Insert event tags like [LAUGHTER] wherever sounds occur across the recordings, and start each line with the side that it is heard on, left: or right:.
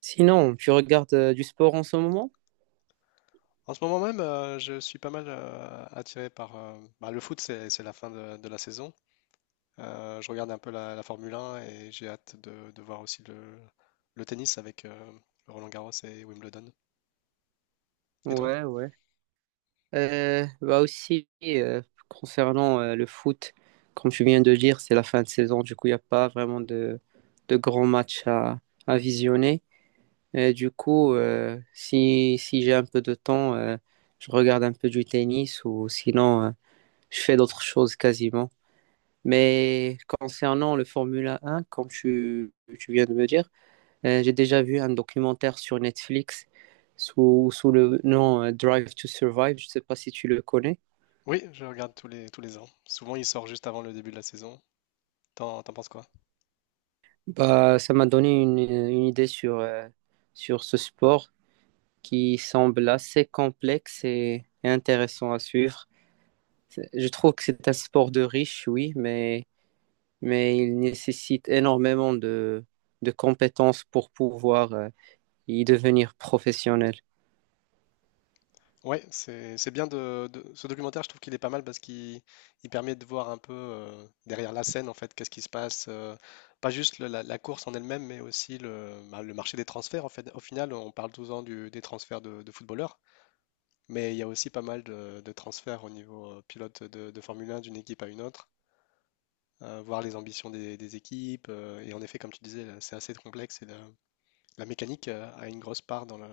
right: Sinon, tu regardes du sport en ce moment?
left: En ce moment même, je suis pas mal attiré par le foot, c'est la fin de la saison. Je regarde un peu la Formule 1 et j'ai hâte de voir aussi le tennis avec Roland-Garros et Wimbledon. Et toi?
right: Ouais, ouais. Bah aussi, concernant le foot, comme tu viens de dire, c'est la fin de saison, du coup, il n'y a pas vraiment de grands matchs à visionner. Et du coup, si j'ai un peu de temps, je regarde un peu du tennis ou sinon, je fais d'autres choses quasiment. Mais concernant le Formula 1, tu viens de me dire. J'ai déjà vu un documentaire sur Netflix sous le nom Drive to Survive. Je ne sais pas si tu le connais.
left: Oui, je regarde tous les ans. Souvent, il sort juste avant le début de la saison. T'en penses quoi?
right: Bah, ça m'a donné une idée sur, sur ce sport qui semble assez complexe et intéressant à suivre. Je trouve que c'est un sport de riche, oui, mais il nécessite énormément de compétences pour pouvoir y devenir professionnel.
left: Ouais, c'est bien ce documentaire, je trouve qu'il est pas mal parce qu'il il permet de voir un peu derrière la scène en fait, qu'est-ce qui se passe, pas juste la course en elle-même, mais aussi le marché des transferts en fait. Au final, on parle tout le temps des transferts de footballeurs, mais il y a aussi pas mal de transferts au niveau pilote de Formule 1 d'une équipe à une autre, voir les ambitions des équipes, et en effet, comme tu disais, là, c'est assez complexe et la mécanique a une grosse part dans le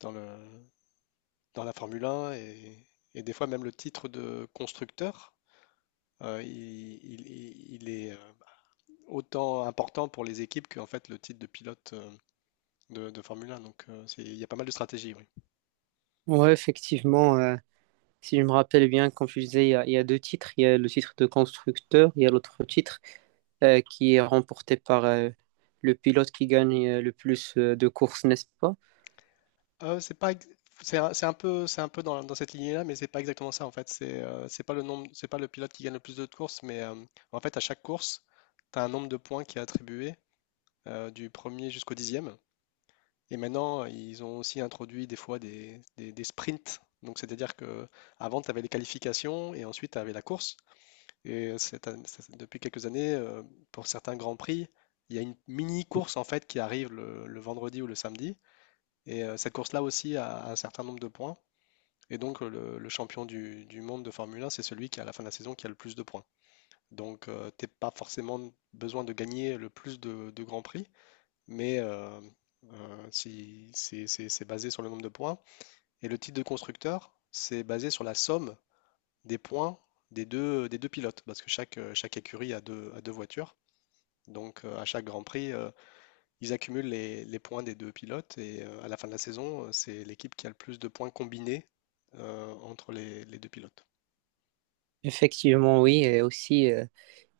left: dans le dans la Formule 1, et des fois même le titre de constructeur, euh, il, il est autant important pour les équipes qu'en fait le titre de pilote, de Formule 1. Donc il y a pas mal de stratégies, oui.
right: Oui, effectivement. Si je me rappelle bien, comme tu disais, il y a deux titres. Il y a le titre de constructeur, il y a l'autre titre qui est remporté par le pilote qui gagne le plus de courses, n'est-ce pas?
left: C'est pas, c'est un peu dans cette lignée-là, mais c'est pas exactement ça en fait. C'est pas le nombre, c'est pas le pilote qui gagne le plus de courses, mais en fait à chaque course, tu as un nombre de points qui est attribué, du premier jusqu'au dixième. Et maintenant, ils ont aussi introduit des fois des sprints. Donc, c'est-à-dire que avant, tu avais les qualifications et ensuite, tu avais la course. Et depuis quelques années, pour certains grands prix, il y a une mini course en fait qui arrive le vendredi ou le samedi. Et cette course-là aussi a un certain nombre de points. Et donc, le champion du monde de Formule 1, c'est celui qui, à la fin de la saison, qui a le plus de points. Donc, tu t'es pas forcément besoin de gagner le plus de grands prix, mais si, c'est basé sur le nombre de points. Et le titre de constructeur, c'est basé sur la somme des points des deux pilotes, parce que chaque, chaque écurie a deux voitures. Donc à chaque Grand Prix, ils accumulent les points des deux pilotes, et à la fin de la saison, c'est l'équipe qui a le plus de points combinés entre les deux pilotes.
right: Effectivement, oui. Et aussi,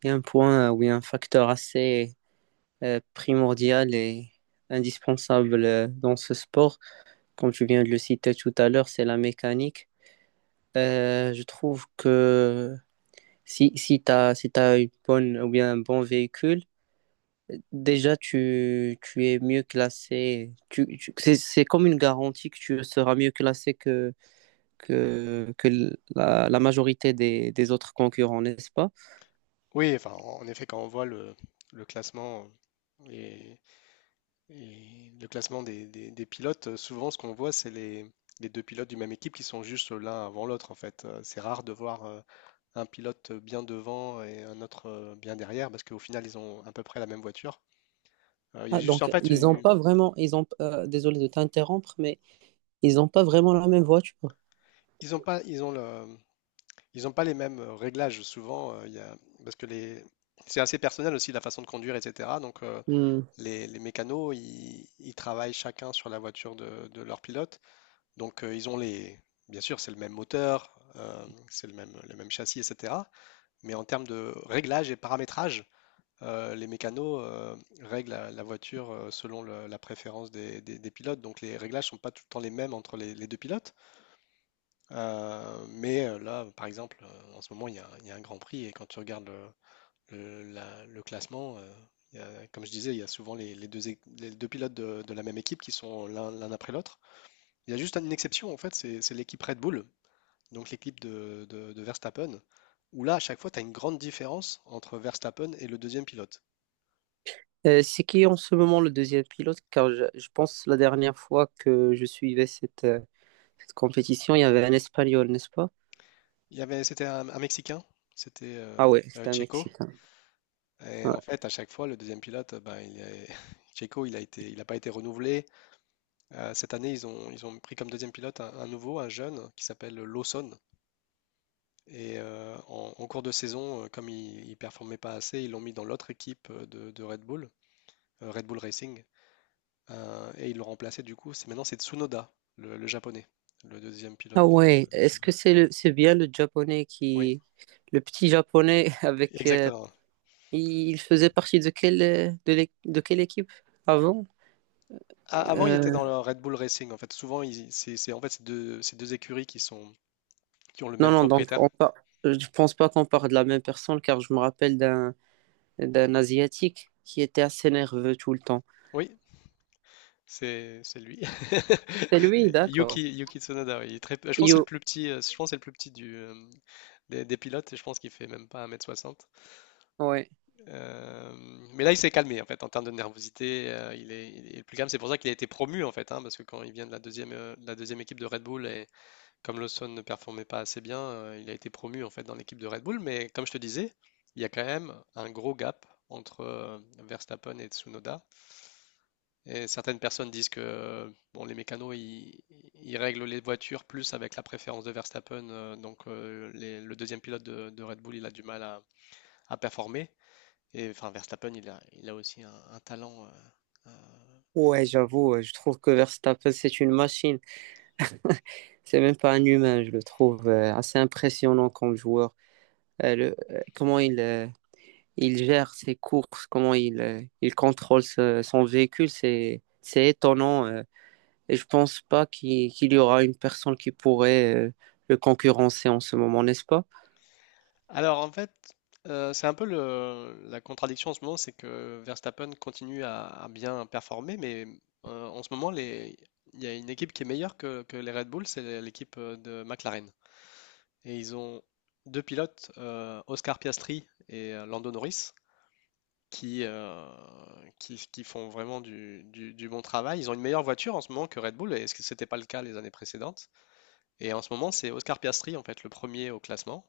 right: il y a un point où un facteur assez primordial et indispensable dans ce sport. Comme tu viens de le citer tout à l'heure, c'est la mécanique. Je trouve que si tu as, si t'as une bonne, ou bien un bon véhicule, déjà, tu es mieux classé. C'est comme une garantie que tu seras mieux classé que la majorité des autres concurrents, n'est-ce pas?
left: Oui, enfin, en effet, quand on voit le classement et Et le classement des pilotes, souvent ce qu'on voit, c'est les deux pilotes du même équipe qui sont juste l'un avant l'autre, en fait. C'est rare de voir, un pilote bien devant et un autre bien derrière, parce qu'au final, ils ont à peu près la même voiture. Il y a
right: Ah,
left: juste, en
right: donc,
left: fait,
right: ils n'ont pas vraiment, ils ont, désolé de t'interrompre, mais ils n'ont pas vraiment la même voiture.
left: ils ont pas, ils ont le, ils ont pas les mêmes, réglages souvent, parce que c'est assez personnel aussi la façon de conduire, etc. Donc
right: Hmm.
left: les mécanos, ils travaillent chacun sur la voiture de leur pilote. Donc ils ont bien sûr, c'est le même moteur, c'est le même châssis, etc. Mais en termes de réglage et paramétrage, les mécanos règlent la voiture selon le- la préférence des pilotes. Donc les réglages ne sont pas tout le temps les mêmes entre les deux pilotes. Là, par exemple, en ce moment, il y a un Grand Prix et quand tu regardes le classement, comme je disais, il y a souvent les deux pilotes de la même équipe qui sont l'un après l'autre. Il y a juste une exception, en fait, c'est l'équipe Red Bull, donc l'équipe de Verstappen, où là, à chaque fois, tu as une grande différence entre Verstappen et le deuxième pilote.
right: C'est qui en ce moment le deuxième pilote? Car je pense la dernière fois que je suivais cette, cette compétition, il y avait un Espagnol, n'est-ce pas?
left: Il y avait, c'était un Mexicain, c'était
right: Ah ouais, c'était un
left: Checo,
right: Mexicain.
left: et en
right: Ouais.
left: fait, à chaque fois, le deuxième pilote, ben, [LAUGHS] Checo, il n'a pas été renouvelé. Cette année, ils ont pris comme deuxième pilote un nouveau, un jeune, qui s'appelle Lawson. Et en cours de saison, comme il ne performait pas assez, ils l'ont mis dans l'autre équipe, de Red Bull, Red Bull Racing. Et ils l'ont remplacé du coup, c'est maintenant c'est Tsunoda, le japonais, le deuxième pilote
right: Ah
left: de.
right: ouais, est-ce que c'est bien le japonais
left: Oui,
right: qui, le petit japonais [LAUGHS] avec,
left: exactement.
right: il faisait partie de quelle, de quelle équipe avant?
left: A avant, il était
right: Euh,
left: dans le Red Bull Racing, en fait. Souvent, ils c'est en fait, c'est 2 écuries qui ont le
right: non,
left: même
right: non, donc
left: propriétaire.
right: je pense pas qu'on parle de la même personne car je me rappelle d'un asiatique qui était assez nerveux tout le temps.
left: Oui, c'est lui.
right: C'est lui,
left: [LAUGHS]
right: d'accord.
left: Yuki Tsunoda, oui, il est très, je pense que c'est le
right: Yo,
left: plus petit, je pense que c'est le plus petit du, hem, des pilotes, et je pense qu'il fait même pas 1,60 m.
right: ouais.
left: Euh, mais là, il s'est calmé en fait en termes de nervosité. Il est plus calme. C'est pour ça qu'il a été promu en fait, hein, parce que quand il vient de de la deuxième équipe de Red Bull, et comme Lawson ne performait pas assez bien, il a été promu en fait dans l'équipe de Red Bull. Mais comme je te disais, il y a quand même un gros gap entre, Verstappen et Tsunoda. Et certaines personnes disent que, bon, les mécanos ils règlent les voitures plus avec la préférence de Verstappen, donc le deuxième pilote de Red Bull il a du mal à performer. Et enfin, Verstappen, il a aussi un talent. Euh.
right: Ouais, j'avoue, ouais, je trouve que Verstappen, c'est une machine. [LAUGHS] C'est même pas un humain, je le trouve assez impressionnant comme joueur. Euh, le- euh, comment il, euh, il gère ses courses, il contrôle son véhicule, c'est étonnant. Et je pense pas qu'il y aura une personne qui pourrait le concurrencer en ce moment, n'est-ce pas?
left: Alors, en fait, c'est un peu la contradiction en ce moment, c'est que Verstappen continue à bien performer, mais en ce moment, il y a une équipe qui est meilleure que les Red Bull, c'est l'équipe de McLaren. Et ils ont deux pilotes, Oscar Piastri et Lando Norris, qui, euh, qui font vraiment du bon travail. Ils ont une meilleure voiture en ce moment que Red Bull, et ce n'était pas le cas les années précédentes. Et en ce moment, c'est Oscar Piastri, en fait, le premier au classement.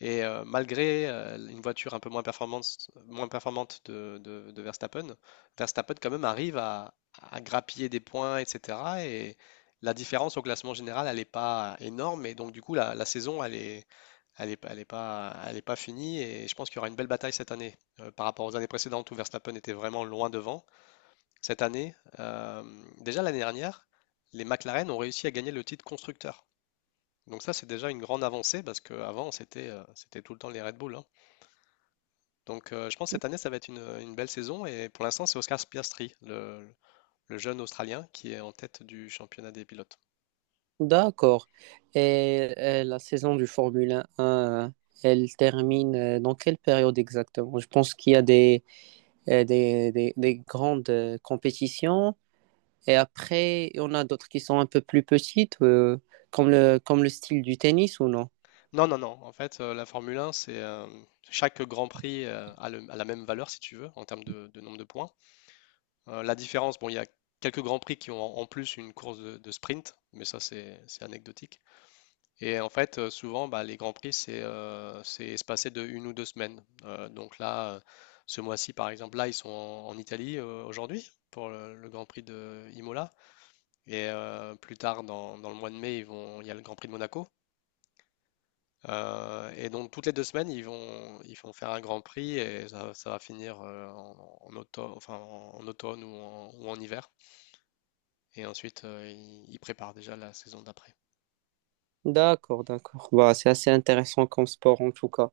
left: Et malgré une voiture un peu moins performante, de Verstappen, Verstappen quand même arrive à grappiller des points, etc. Et la différence au classement général, elle n'est pas énorme. Et donc, du coup, la saison, elle est pas finie. Et je pense qu'il y aura une belle bataille cette année, par rapport aux années précédentes où Verstappen était vraiment loin devant. Cette année, déjà l'année dernière, les McLaren ont réussi à gagner le titre constructeur. Donc ça, c'est déjà une grande avancée parce qu'avant, c'était tout le temps les Red Bull, hein. Donc je pense que cette année, ça va être une belle saison, et pour l'instant, c'est Oscar Piastri, le jeune Australien, qui est en tête du championnat des pilotes.
right: D'accord. Et, la saison du Formule 1, elle termine dans quelle période exactement? Je pense qu'il y a des, des grandes compétitions. Et après, on a d'autres qui sont un peu plus petites, comme comme le style du tennis ou non?
left: Non, non, non. En fait, la Formule 1, c'est chaque Grand Prix a la même valeur, si tu veux, en termes de nombre de points. La différence, bon, il y a quelques Grands Prix qui ont en plus une course de sprint, mais ça, c'est anecdotique. Et en fait, souvent, bah, les grands prix, c'est espacé de une ou 2 semaines. Ce mois-ci, par exemple, là, ils sont en Italie aujourd'hui pour le Grand Prix de Imola. Et plus tard, dans le mois de mai, il y a le Grand Prix de Monaco. Et donc, toutes les 2 semaines, ils vont faire un Grand Prix, et ça va finir en, en auto- enfin, en, automne ou en hiver. Et ensuite, ils préparent déjà la saison d'après.
right: D'accord, d'accord. Bah, c'est assez intéressant comme sport en tout cas.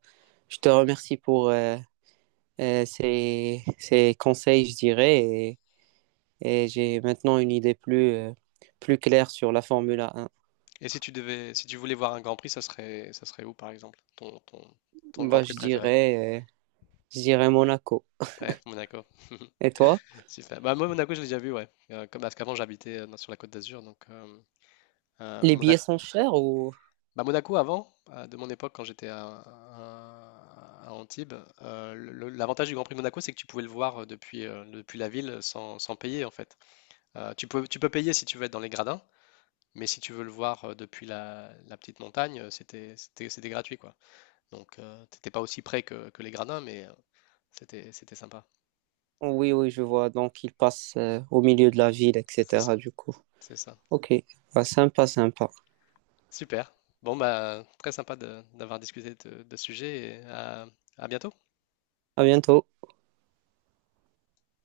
right: Je te remercie pour ces, ces conseils, je dirais, et j'ai maintenant une idée plus, plus claire sur la Formule 1.
left: Et si tu devais, si tu voulais voir un Grand Prix, ça serait où par exemple? Ton, ton Grand
right: Bah,
left: Prix préféré?
right: je dirais Monaco.
left: Ouais, Monaco. [LAUGHS]
right: Et toi?
left: Super. Bah moi Monaco, je l'ai déjà vu, ouais. Comme parce qu'avant j'habitais sur la Côte d'Azur, donc
right: Les billets
left: Monaco.
right: sont chers ou...
left: Bah, Monaco avant, de mon époque quand j'étais à Antibes, l'avantage du Grand Prix de Monaco, c'est que tu pouvais le voir depuis la ville sans payer en fait. Tu peux payer si tu veux être dans les gradins, mais si tu veux le voir depuis la petite montagne, c'était gratuit quoi. Donc, t'étais pas aussi près que les Gradins, mais c'était sympa.
right: Oui, oui, je vois. Donc, ils passent au milieu de la ville,
left: C'est
right: etc.
left: ça.
right: Du coup.
left: C'est ça.
right: Ok. Bah, sympa, sympa.
left: Super. Bon, bah, très sympa d'avoir discuté de ce sujet, et à bientôt.
right: À bientôt.